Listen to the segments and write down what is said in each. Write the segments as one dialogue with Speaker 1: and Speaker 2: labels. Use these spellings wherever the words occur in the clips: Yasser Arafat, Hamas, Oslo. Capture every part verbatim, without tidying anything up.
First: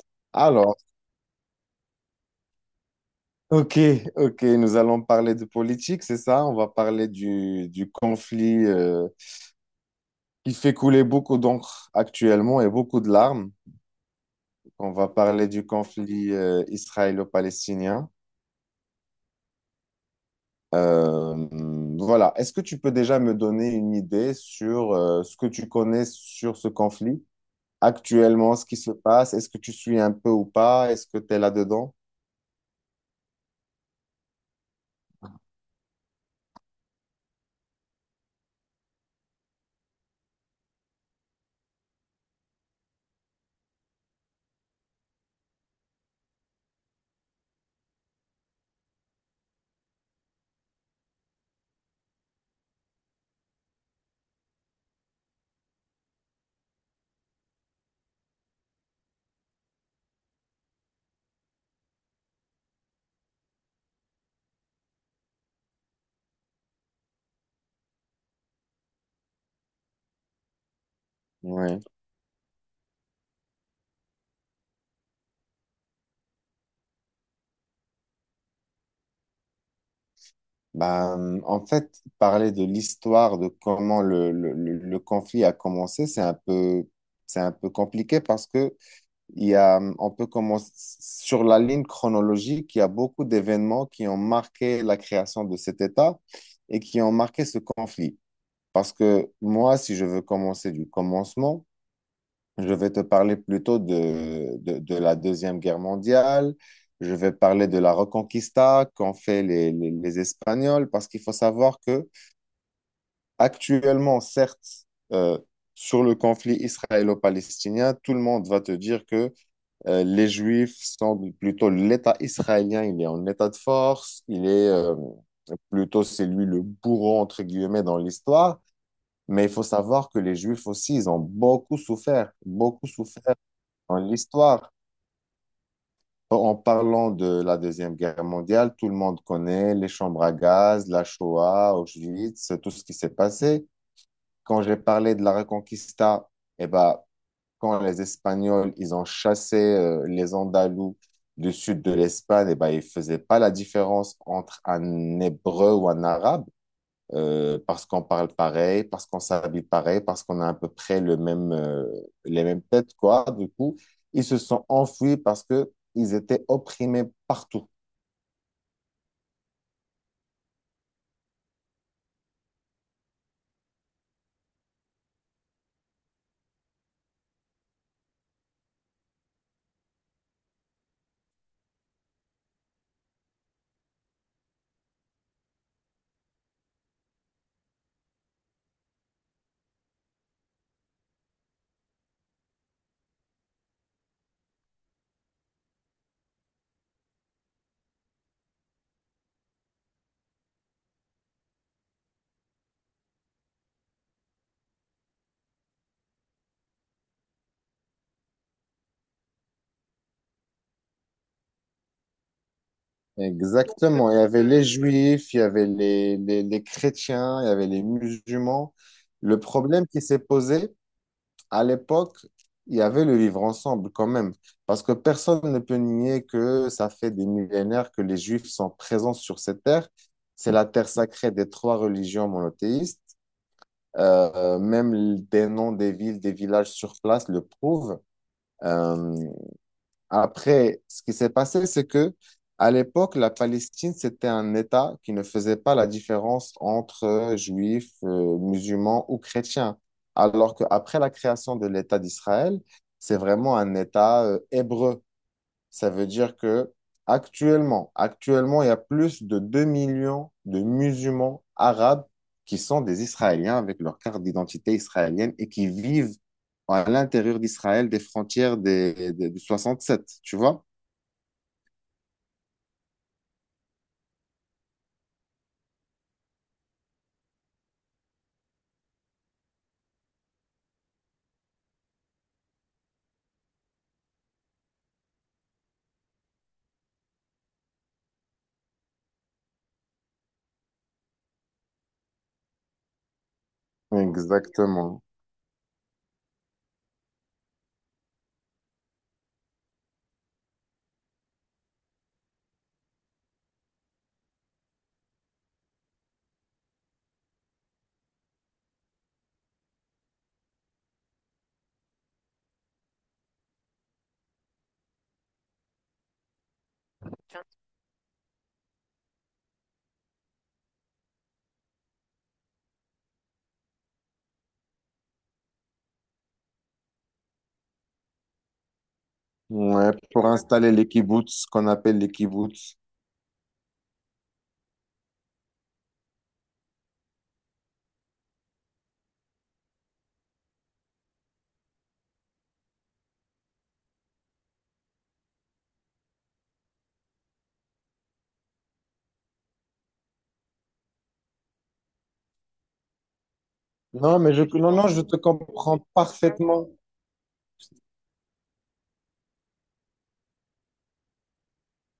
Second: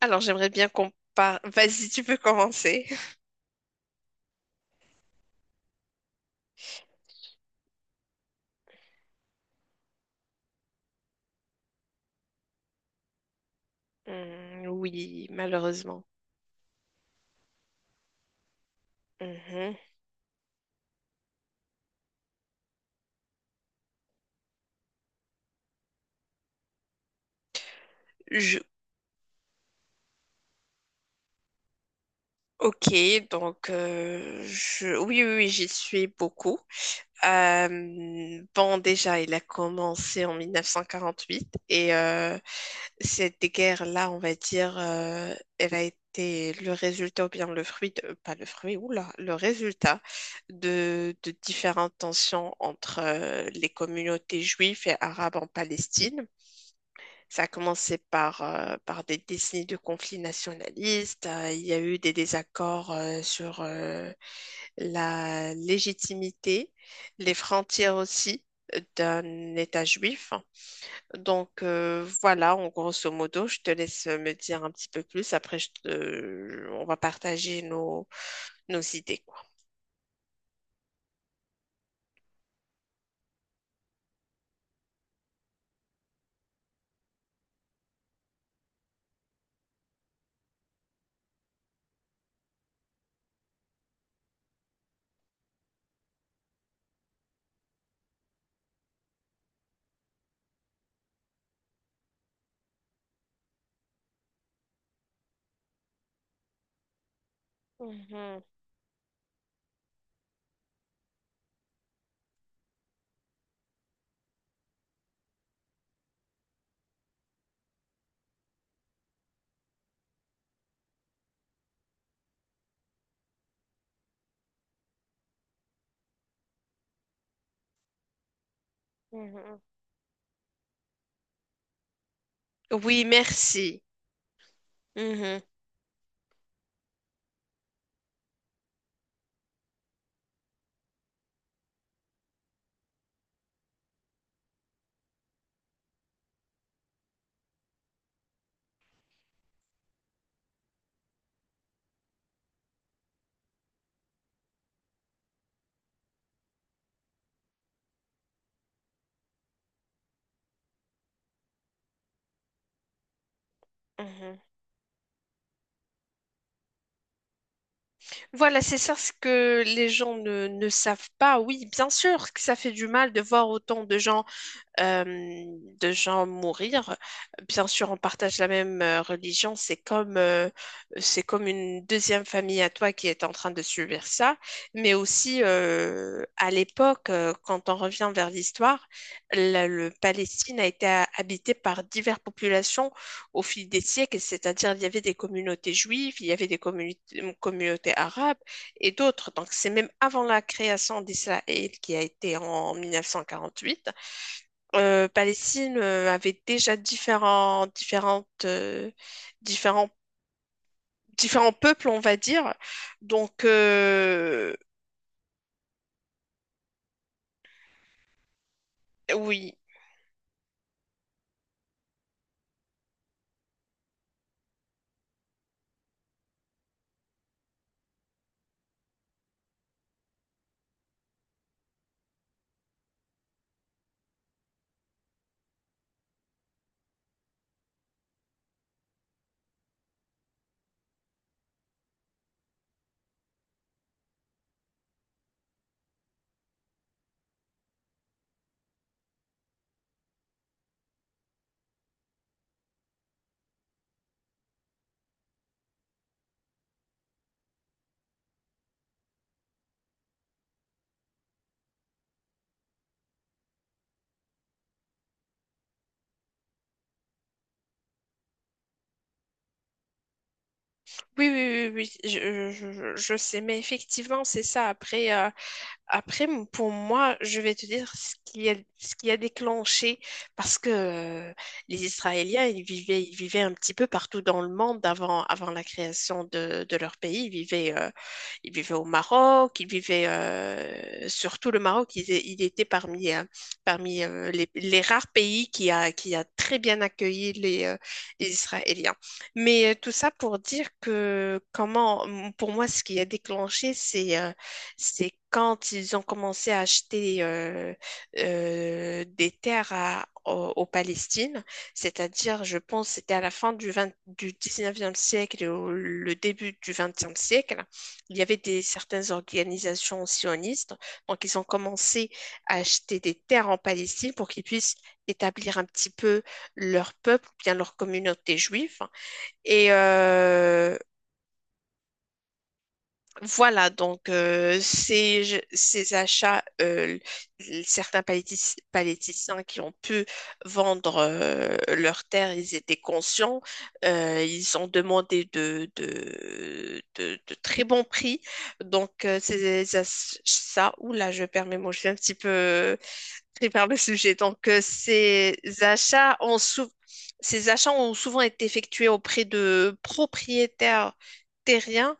Speaker 1: Alors, j'aimerais bien
Speaker 2: Alors,
Speaker 1: qu'on parle. Vas-y, tu peux commencer.
Speaker 2: ok, ok, nous allons parler de politique, c'est ça? On va parler du, du conflit euh, qui fait couler beaucoup d'encre actuellement et beaucoup de larmes.
Speaker 1: Hmm,
Speaker 2: On va
Speaker 1: oui,
Speaker 2: parler du
Speaker 1: malheureusement.
Speaker 2: conflit euh, israélo-palestinien.
Speaker 1: Mhm.
Speaker 2: Euh, voilà, est-ce que tu peux déjà me donner une idée sur euh, ce que tu connais sur ce conflit actuellement,
Speaker 1: Je...
Speaker 2: ce qui se passe? Est-ce que tu suis un peu ou pas? Est-ce que tu es là-dedans?
Speaker 1: Ok, donc euh, je... oui, oui, oui, j'y suis beaucoup. Euh, bon, déjà, il a commencé en mille neuf cent quarante-huit et euh, cette guerre-là, on va dire, euh, elle a été le résultat ou bien le fruit, de- pas le fruit, oula, le résultat de, de différentes tensions entre euh, les communautés juives et arabes en Palestine. Ça a commencé par, euh, par des décennies de conflits nationalistes. Euh, il y a eu des désaccords euh, sur euh, la légitimité, les frontières aussi euh, d'un État juif. Donc
Speaker 2: Oui.
Speaker 1: euh, voilà, en grosso modo, je te laisse me dire un petit peu plus. Après, je te- on va partager nos, nos idées, quoi.
Speaker 2: Ben, en fait, parler de l'histoire de comment le, le, le- le conflit a commencé, c'est un peu, c'est un peu compliqué parce que il y a, on peut commencer sur la ligne chronologique, il y a beaucoup d'événements qui ont marqué la création de cet État et qui ont marqué ce conflit. Parce que moi, si je veux commencer du commencement, je vais te parler plutôt de, de, de la Deuxième Guerre mondiale. Je vais parler de la
Speaker 1: Mhm,
Speaker 2: Reconquista qu'ont fait les, les- les Espagnols, parce qu'il faut savoir que actuellement, certes, euh, sur le conflit israélo-palestinien, tout le monde va te dire que euh, les Juifs sont plutôt l'État israélien, il est en état de force, il est euh, plutôt c'est lui le bourreau, entre guillemets, dans l'histoire. Mais il
Speaker 1: mhm.
Speaker 2: faut savoir que les Juifs aussi, ils ont beaucoup souffert, beaucoup
Speaker 1: Oui,
Speaker 2: souffert
Speaker 1: merci.
Speaker 2: dans l'histoire.
Speaker 1: Mhm,
Speaker 2: En parlant de la Deuxième Guerre mondiale, tout le monde connaît les chambres à gaz, la Shoah, Auschwitz, tout ce qui s'est passé. Quand j'ai parlé de la Reconquista, eh ben, quand les Espagnols ils ont chassé euh, les Andalous du sud de l'Espagne, eh ben, ils ne faisaient pas la différence entre un Hébreu ou un Arabe euh, parce qu'on parle pareil, parce qu'on s'habille pareil, parce qu'on a à peu près le même, euh, les mêmes têtes, quoi. Du coup, ils se
Speaker 1: mhm.
Speaker 2: sont enfuis parce que ils étaient opprimés partout.
Speaker 1: Voilà, c'est ça ce que les gens ne, ne savent pas. Oui, bien sûr que ça fait du mal de voir autant de gens euh, de gens mourir. Bien sûr, on partage la même euh, religion, c'est comme, euh, c'est comme une deuxième famille à toi qui est en train de subir ça, mais aussi euh, à l'époque, euh, quand on revient vers l'histoire, la- le Palestine a été ha- habité par diverses populations au fil des siècles, c'est-à-dire il y avait des communautés juives, il y avait des communi- communautés arabes et d'autres. Donc c'est même avant la création d'Israël qui a été en mille neuf cent quarante-huit. Euh, Palestine euh, avait déjà différents, différentes, euh, différents, différents peuples, on va dire. Donc,
Speaker 2: Exactement. Il y avait
Speaker 1: euh,
Speaker 2: les juifs, il y avait les, les, les chrétiens, il y avait les musulmans. Le
Speaker 1: oui.
Speaker 2: problème qui s'est posé, à l'époque, il y avait le vivre ensemble quand même, parce que personne ne peut nier que ça fait des millénaires que les Juifs sont présents sur cette terre. C'est la terre sacrée des trois religions monothéistes. Euh, même des noms des villes, des villages sur place le prouvent. Euh, Après, ce qui s'est passé, c'est que à l'époque, la Palestine, c'était un État qui ne faisait pas la différence entre euh, juifs, euh, musulmans ou chrétiens. Alors qu'après la création de l'État d'Israël, c'est vraiment un État euh, hébreu. Ça veut dire que actuellement, actuellement, il y a plus de deux millions de musulmans arabes qui sont des Israéliens avec leur carte d'identité israélienne et qui vivent à l'intérieur d'Israël des frontières des, des- du soixante-sept, tu vois?
Speaker 1: Oui, oui, oui, oui, oui. je, je- je- je- sais, mais effectivement, c'est ça. Après, euh, Après, m- pour moi, je vais te dire ce qui a, ce qui a déclenché, parce que euh, les Israéliens, ils vivaient, ils vivaient un petit peu partout dans le monde avant, avant la création de, de leur pays. Ils vivaient, euh, ils vivaient au Maroc, ils vivaient euh, surtout le Maroc, il, est- il était parmi, euh, parmi euh, les, les
Speaker 2: Exactement.
Speaker 1: rares pays qui a, qui a très bien accueilli les, euh, les Israéliens. Mais euh, tout ça pour dire que comment, pour moi, ce qui a déclenché, c'est... euh, c'est quand ils ont commencé à acheter euh, euh, des terres à, au, au Palestine, c'est-à-dire, je pense, c'était à la fin du, vingt du dix-neuvième siècle et au- le début du vingtième siècle. Il y avait des, certaines organisations sionistes, donc ils ont commencé à acheter des terres en Palestine pour qu'ils puissent établir un petit peu leur peuple, ou bien leur communauté juive. Et
Speaker 2: Ouais, pour installer
Speaker 1: euh,
Speaker 2: les kibbutz, ce qu'on appelle les kibbutz.
Speaker 1: voilà, donc euh, ces, je- ces achats, euh, l- certains palétis- paléticiens qui ont pu vendre euh, leurs terres, ils étaient conscients, euh, ils ont demandé de, de, de- de très bons prix. Donc euh, ces achats, oula, je permets, moi je suis un petit peu pris par le sujet.
Speaker 2: Non, mais je,
Speaker 1: Donc euh,
Speaker 2: non, non, je te
Speaker 1: ces
Speaker 2: comprends
Speaker 1: achats ont
Speaker 2: parfaitement.
Speaker 1: sou- ces achats ont souvent été effectués auprès de propriétaires terriens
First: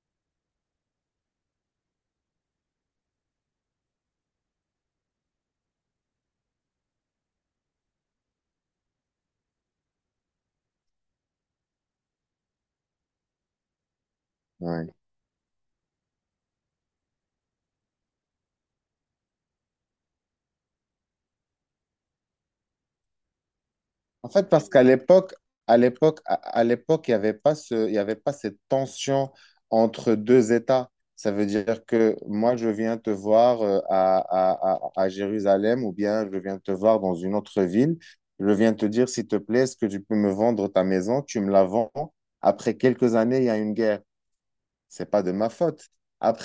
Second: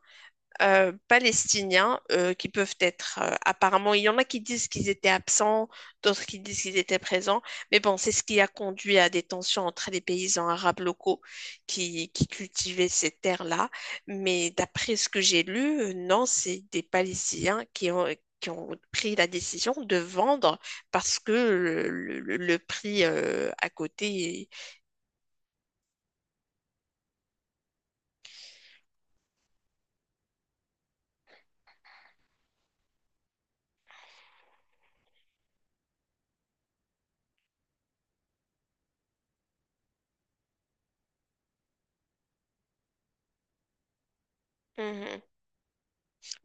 Speaker 1: euh, palestiniens euh, qui peuvent être euh, apparemment, il y en a qui disent qu'ils étaient absents, d'autres qui disent qu'ils étaient présents, mais bon, c'est ce qui a conduit à des tensions entre les paysans arabes locaux qui, qui cultivaient ces terres-là. Mais
Speaker 2: Ouais.
Speaker 1: d'après ce que j'ai lu, euh, non, c'est des Palestiniens qui ont, qui ont pris la décision de vendre parce que le, le- le prix euh, à
Speaker 2: En
Speaker 1: côté.
Speaker 2: fait, parce qu'à l'époque, à l'époque, à à l'époque, il n'y avait pas ce, il y avait pas cette tension entre deux États. Ça veut dire que moi, je viens te voir euh, à, à, à, à Jérusalem ou bien je viens te voir dans une autre ville. Je viens te dire, s'il te plaît, est-ce que tu peux me vendre ta maison? Tu me la vends. Après quelques années, il y a une guerre. C'est pas
Speaker 1: Mhm.
Speaker 2: de ma faute.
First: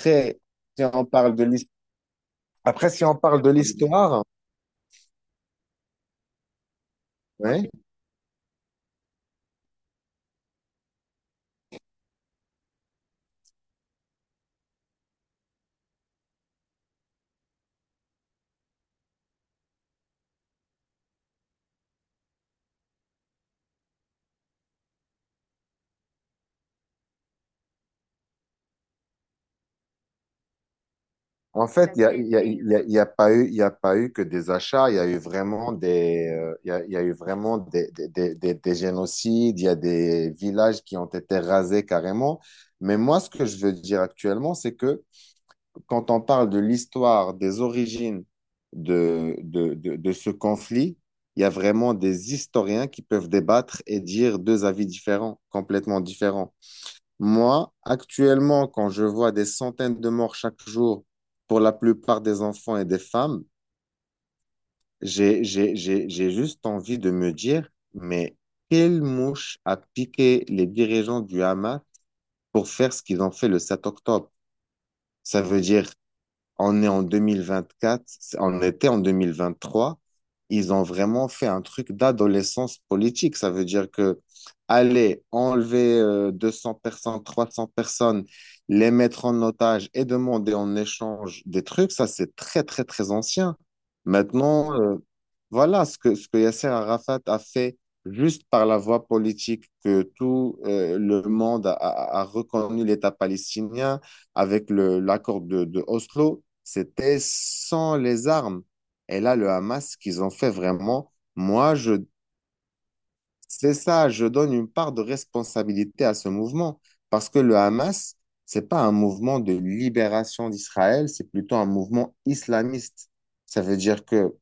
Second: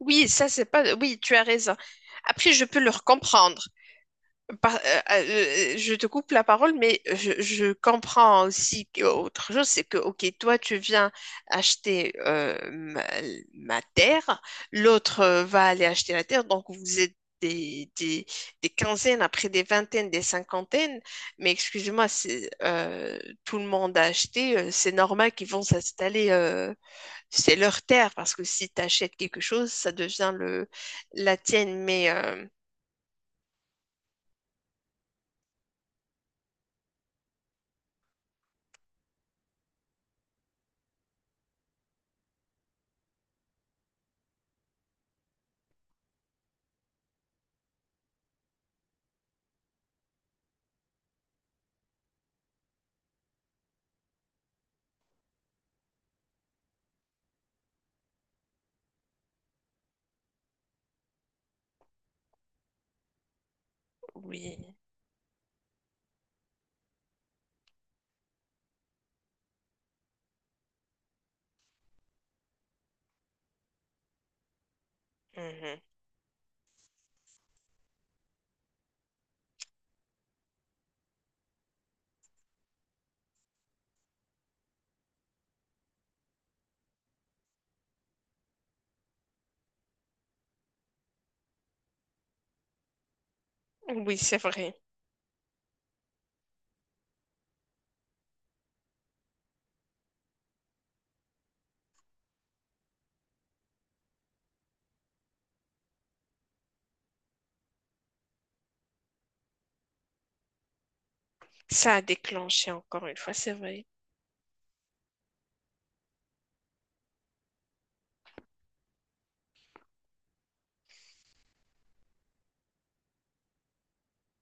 Speaker 1: Oui, ça c'est
Speaker 2: si
Speaker 1: pas.
Speaker 2: on
Speaker 1: Oui,
Speaker 2: parle
Speaker 1: tu as
Speaker 2: de l'histoire,
Speaker 1: raison. Après, je peux
Speaker 2: après, si
Speaker 1: leur
Speaker 2: on parle de
Speaker 1: comprendre.
Speaker 2: l'histoire,
Speaker 1: Par- euh, euh, je te coupe la parole, mais je,
Speaker 2: ouais.
Speaker 1: je comprends aussi que- autre chose, c'est que, ok, toi, tu viens acheter euh, ma, ma terre, l'autre euh, va aller acheter la terre, donc vous êtes des, des, des quinzaines, après des vingtaines, des cinquantaines, mais excusez-moi, c'est, euh, tout le monde a acheté, euh, c'est normal qu'ils vont s'installer, euh, c'est leur terre, parce que si tu achètes quelque chose, ça devient le, la
Speaker 2: En
Speaker 1: tienne,
Speaker 2: fait,
Speaker 1: mais
Speaker 2: ça il n'y a, il y a,
Speaker 1: euh,
Speaker 2: il y a- il y a pas eu, il y a pas eu que des achats, il y a eu vraiment des, euh, il y a, il y a eu vraiment des, des, des, des- des génocides, il y a des villages qui ont été rasés carrément. Mais moi, ce que je veux dire actuellement, c'est que quand on parle de l'histoire, des origines de, de, de, de ce conflit, il y a vraiment des historiens qui peuvent débattre et dire deux avis différents, complètement différents. Moi, actuellement, quand je vois des centaines de morts chaque jour pour la plupart des enfants et des femmes,
Speaker 1: oui.
Speaker 2: j'ai, j'ai, j'ai, j'ai juste envie de me dire, mais quelle mouche a piqué les dirigeants du Hamas pour faire ce qu'ils ont fait le sept octobre? Ça veut
Speaker 1: Mhm.
Speaker 2: dire on est en deux mille vingt-quatre, c'est- on était en deux mille vingt-trois. Ils ont vraiment fait un truc d'adolescence politique. Ça veut dire que aller enlever euh, deux cents personnes, trois cents personnes, les mettre en otage et demander en échange des trucs, ça c'est très très très ancien.
Speaker 1: Oui, c'est
Speaker 2: Maintenant,
Speaker 1: vrai.
Speaker 2: euh, voilà ce que, ce que Yasser Arafat a fait juste par la voie politique que tout euh, le monde a, a- a reconnu l'État palestinien avec le, l'accord de, de Oslo, c'était sans les armes. Et là, le Hamas, ce qu'ils ont fait vraiment, moi,
Speaker 1: Ça
Speaker 2: je,
Speaker 1: a déclenché encore une fois, c'est
Speaker 2: c'est
Speaker 1: vrai.
Speaker 2: ça, je donne une part de responsabilité à ce mouvement. Parce que le Hamas, c'est pas un mouvement de libération d'Israël, c'est plutôt un mouvement islamiste. Ça veut dire que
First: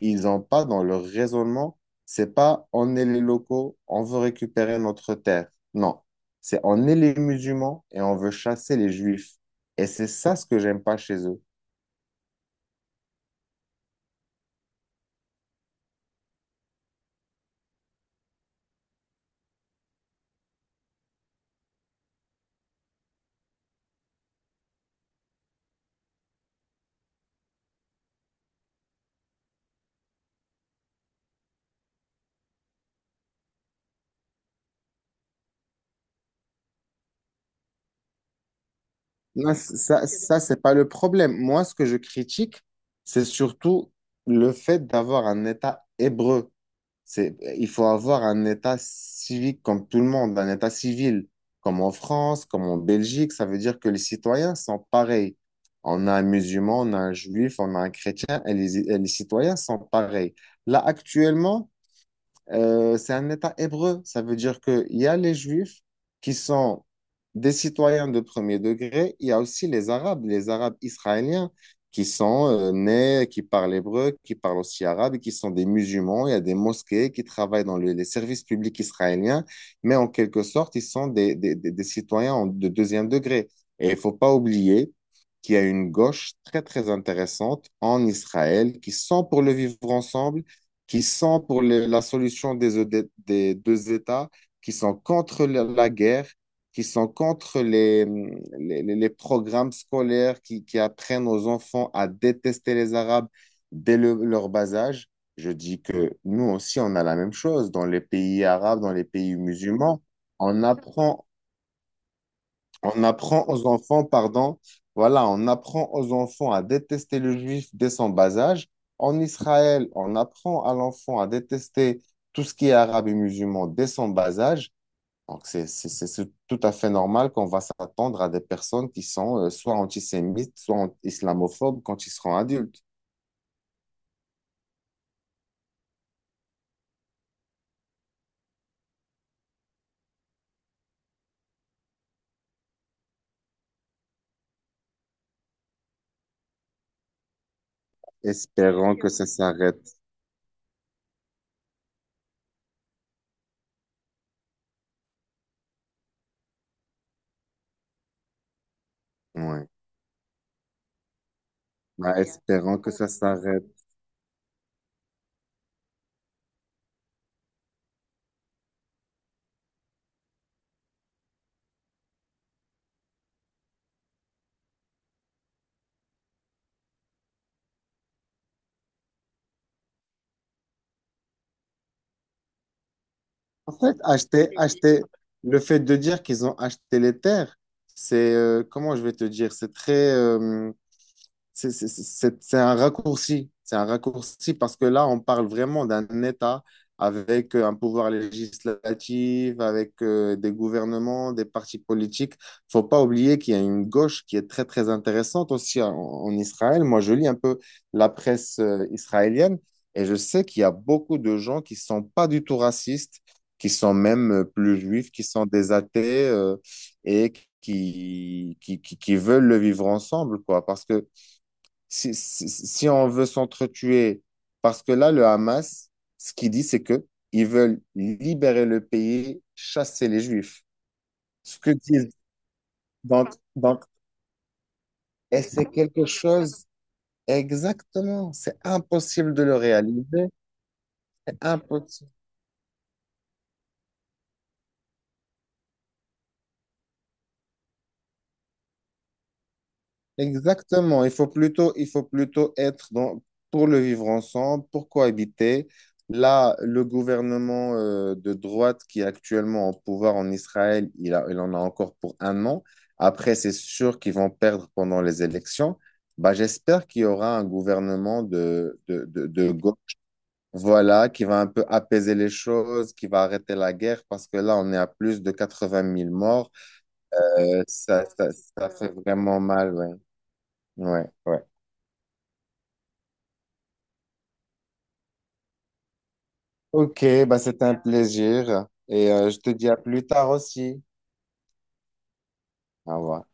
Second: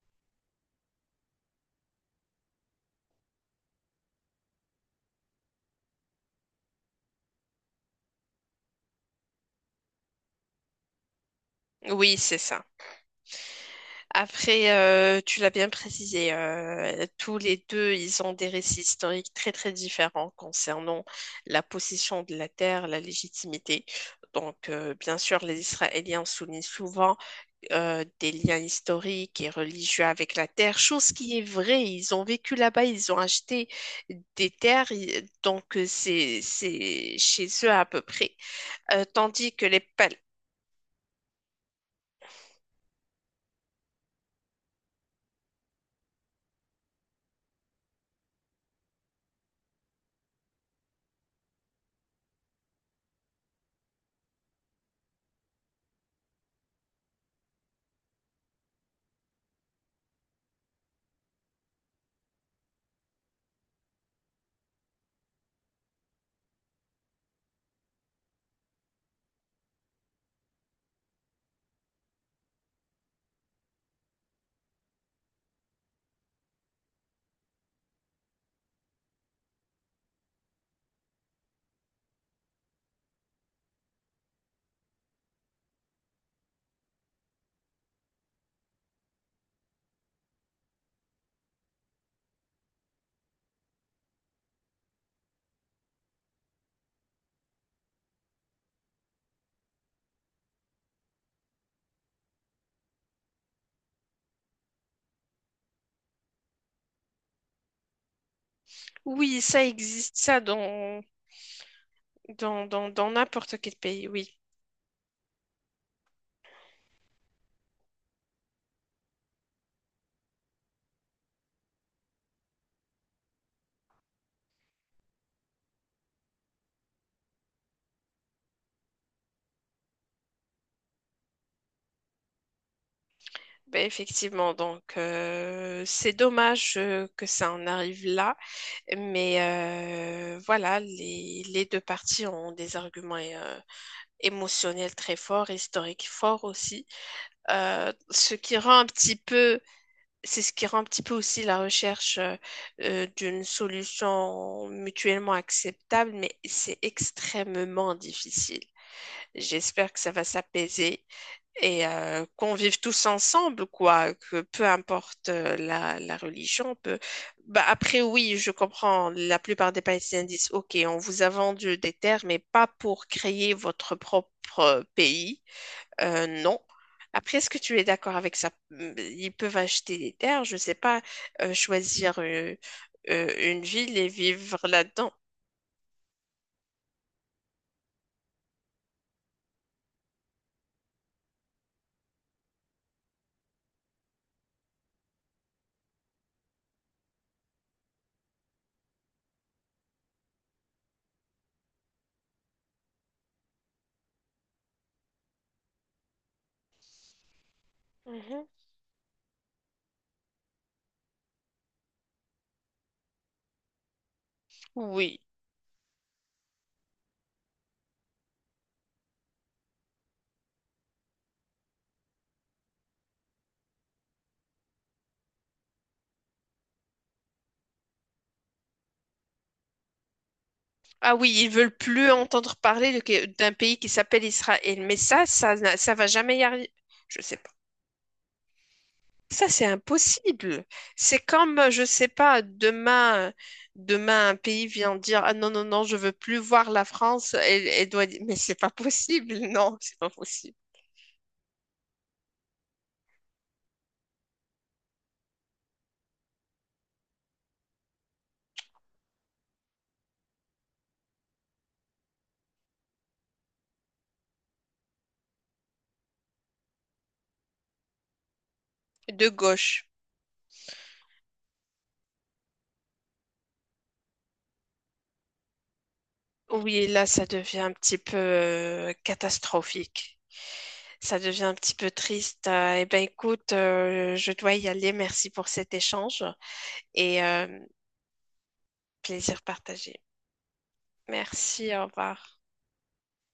Speaker 2: ils n'ont pas dans leur raisonnement, c'est pas on est les locaux, on veut récupérer notre terre. Non, c'est on est les musulmans et on veut chasser les juifs. Et c'est ça ce que j'aime pas chez eux.
Speaker 1: Oui, c'est ça. Après, euh, tu l'as bien précisé, euh, tous les deux, ils ont des récits historiques très très différents concernant la possession de la terre, la légitimité. Donc, euh, bien sûr, les Israéliens soulignent souvent euh, des liens historiques et religieux avec la terre, chose qui est vraie. Ils ont vécu là-bas, ils ont acheté des terres, ils- donc euh, c'est c'est chez eux à peu près. Euh,
Speaker 2: Non,
Speaker 1: tandis que
Speaker 2: c-
Speaker 1: les
Speaker 2: ça,
Speaker 1: pal...
Speaker 2: ça, c'est pas le problème. Moi, ce que je critique, c'est surtout le fait d'avoir un État hébreu. C'est, il faut avoir un État civique comme tout le monde, un État civil, comme en France, comme en Belgique. Ça veut dire que les citoyens sont pareils. On a un musulman, on a un juif, on a un chrétien, et les, et les citoyens sont pareils. Là, actuellement, euh, c'est un État hébreu. Ça veut dire qu'il y a les Juifs qui sont des citoyens de premier degré. Il y a aussi les Arabes, les Arabes israéliens qui sont euh, nés, qui parlent hébreu, qui parlent aussi arabe et qui sont des musulmans. Il y a des mosquées qui travaillent dans le- les services publics israéliens, mais en quelque sorte, ils sont des, des- des- des citoyens en- de deuxième degré. Et il ne faut pas oublier qu'il y a une gauche très, très intéressante en Israël qui sont pour le vivre ensemble qui sont pour le- la solution des, ED des deux États, qui sont contre la, la guerre, qui sont contre les, les, les- les programmes scolaires qui, qui apprennent aux enfants à détester les Arabes dès le- leur bas âge. Je dis que nous aussi, on a la même chose dans les pays arabes, dans les pays
Speaker 1: Oui, ça
Speaker 2: musulmans.
Speaker 1: existe, ça,
Speaker 2: On
Speaker 1: dans,
Speaker 2: apprend
Speaker 1: dans, dans,
Speaker 2: on
Speaker 1: dans
Speaker 2: apprend
Speaker 1: n'importe
Speaker 2: aux
Speaker 1: quel
Speaker 2: enfants,
Speaker 1: pays, oui.
Speaker 2: pardon, voilà, on apprend aux enfants à détester le juif dès son bas âge. En Israël, on apprend à l'enfant à détester tout ce qui est arabe et musulman dès son bas âge. Donc, c'est c'est- c'est- c'est tout à fait normal qu'on va s'attendre à des personnes qui sont euh, soit antisémites, soit an- islamophobes quand ils seront adultes.
Speaker 1: Ben, effectivement, donc euh, c'est dommage euh, que ça en arrive là, mais euh, voilà, les, les deux parties ont des arguments euh, émotionnels très forts, historiques forts aussi. Euh, ce qui rend un
Speaker 2: Espérons que
Speaker 1: petit
Speaker 2: ça
Speaker 1: peu,
Speaker 2: s'arrête.
Speaker 1: C'est ce qui rend un petit peu aussi la recherche euh, euh, d'une solution mutuellement acceptable, mais c'est extrêmement difficile.
Speaker 2: Ouais.
Speaker 1: J'espère que ça va s'apaiser et
Speaker 2: Bah,
Speaker 1: euh, qu'on
Speaker 2: espérons
Speaker 1: vive
Speaker 2: que
Speaker 1: tous
Speaker 2: ça
Speaker 1: ensemble,
Speaker 2: s'arrête.
Speaker 1: quoi, que peu importe euh, la, la religion, peu... Bah, après, oui, je comprends, la plupart des Palestiniens disent, OK, on vous a vendu des terres, mais pas pour créer votre propre pays. Euh, non. Après, est-ce que tu es d'accord avec ça? Ils peuvent acheter des terres, je sais pas, euh, choisir euh, euh, une
Speaker 2: En fait,
Speaker 1: ville et
Speaker 2: acheter,
Speaker 1: vivre
Speaker 2: acheter,
Speaker 1: là-dedans.
Speaker 2: le fait de dire qu'ils ont acheté les terres, c'est, euh, comment je vais te dire, c'est très, euh, c'est c'est- c'est- c'est un raccourci. C'est un raccourci parce que là, on parle vraiment d'un État avec euh, un pouvoir législatif, avec euh, des gouvernements, des partis politiques. Faut pas oublier qu'il y a une gauche qui est très, très intéressante aussi en, en Israël. Moi, je lis un peu la
Speaker 1: Mhm.
Speaker 2: presse euh, israélienne et je sais qu'il y a beaucoup de gens qui sont pas du tout racistes, qui sont même euh, plus juifs,
Speaker 1: Oui.
Speaker 2: qui sont des athées euh, et qui, qui, qui, qui veulent le vivre ensemble, quoi. Parce que si, si, si on veut s'entretuer, parce que là, le Hamas, ce qu'il dit, c'est que ils veulent libérer le pays, chasser les Juifs.
Speaker 1: Ah oui, ils
Speaker 2: Ce que
Speaker 1: veulent plus
Speaker 2: disent.
Speaker 1: entendre parler de-
Speaker 2: Donc,
Speaker 1: d'un pays
Speaker 2: donc,
Speaker 1: qui s'appelle Israël. Mais ça,
Speaker 2: et
Speaker 1: ça,
Speaker 2: c'est
Speaker 1: n'a- ça
Speaker 2: quelque
Speaker 1: va jamais y
Speaker 2: chose,
Speaker 1: arriver. Je sais pas.
Speaker 2: exactement, c'est impossible de
Speaker 1: Ça,
Speaker 2: le
Speaker 1: c'est
Speaker 2: réaliser,
Speaker 1: impossible. C'est
Speaker 2: c'est
Speaker 1: comme, euh, je sais
Speaker 2: impossible.
Speaker 1: pas, demain, demain, un pays vient dire, ah non, non, non, je veux plus voir la France. Elle, elle doit dire, mais c'est pas possible. Non, c'est pas possible.
Speaker 2: Exactement, il faut plutôt, il faut plutôt être dans, pour le vivre ensemble, pour cohabiter. Là, le gouvernement euh, de droite qui est actuellement au pouvoir en Israël, il a- il en a encore pour un an. Après, c'est sûr qu'ils vont perdre pendant les élections. Bah, j'espère qu'il y aura un gouvernement de, de, de,
Speaker 1: De
Speaker 2: de gauche,
Speaker 1: gauche.
Speaker 2: voilà, qui va un peu apaiser les choses, qui va arrêter la guerre, parce que là, on est à plus de quatre-vingt mille morts.
Speaker 1: Oui, là, ça devient
Speaker 2: Euh,
Speaker 1: un petit
Speaker 2: ça,
Speaker 1: peu
Speaker 2: ça, ça fait
Speaker 1: euh,
Speaker 2: vraiment mal, ouais.
Speaker 1: catastrophique.
Speaker 2: Ouais,
Speaker 1: Ça devient
Speaker 2: ouais.
Speaker 1: un petit peu triste. Euh, eh bien, écoute, euh, je dois y aller. Merci pour cet échange
Speaker 2: Ok,
Speaker 1: et
Speaker 2: bah
Speaker 1: euh,
Speaker 2: c'était un plaisir et euh, je
Speaker 1: plaisir
Speaker 2: te dis à
Speaker 1: partagé.
Speaker 2: plus tard aussi.
Speaker 1: Merci, au revoir.
Speaker 2: Au revoir.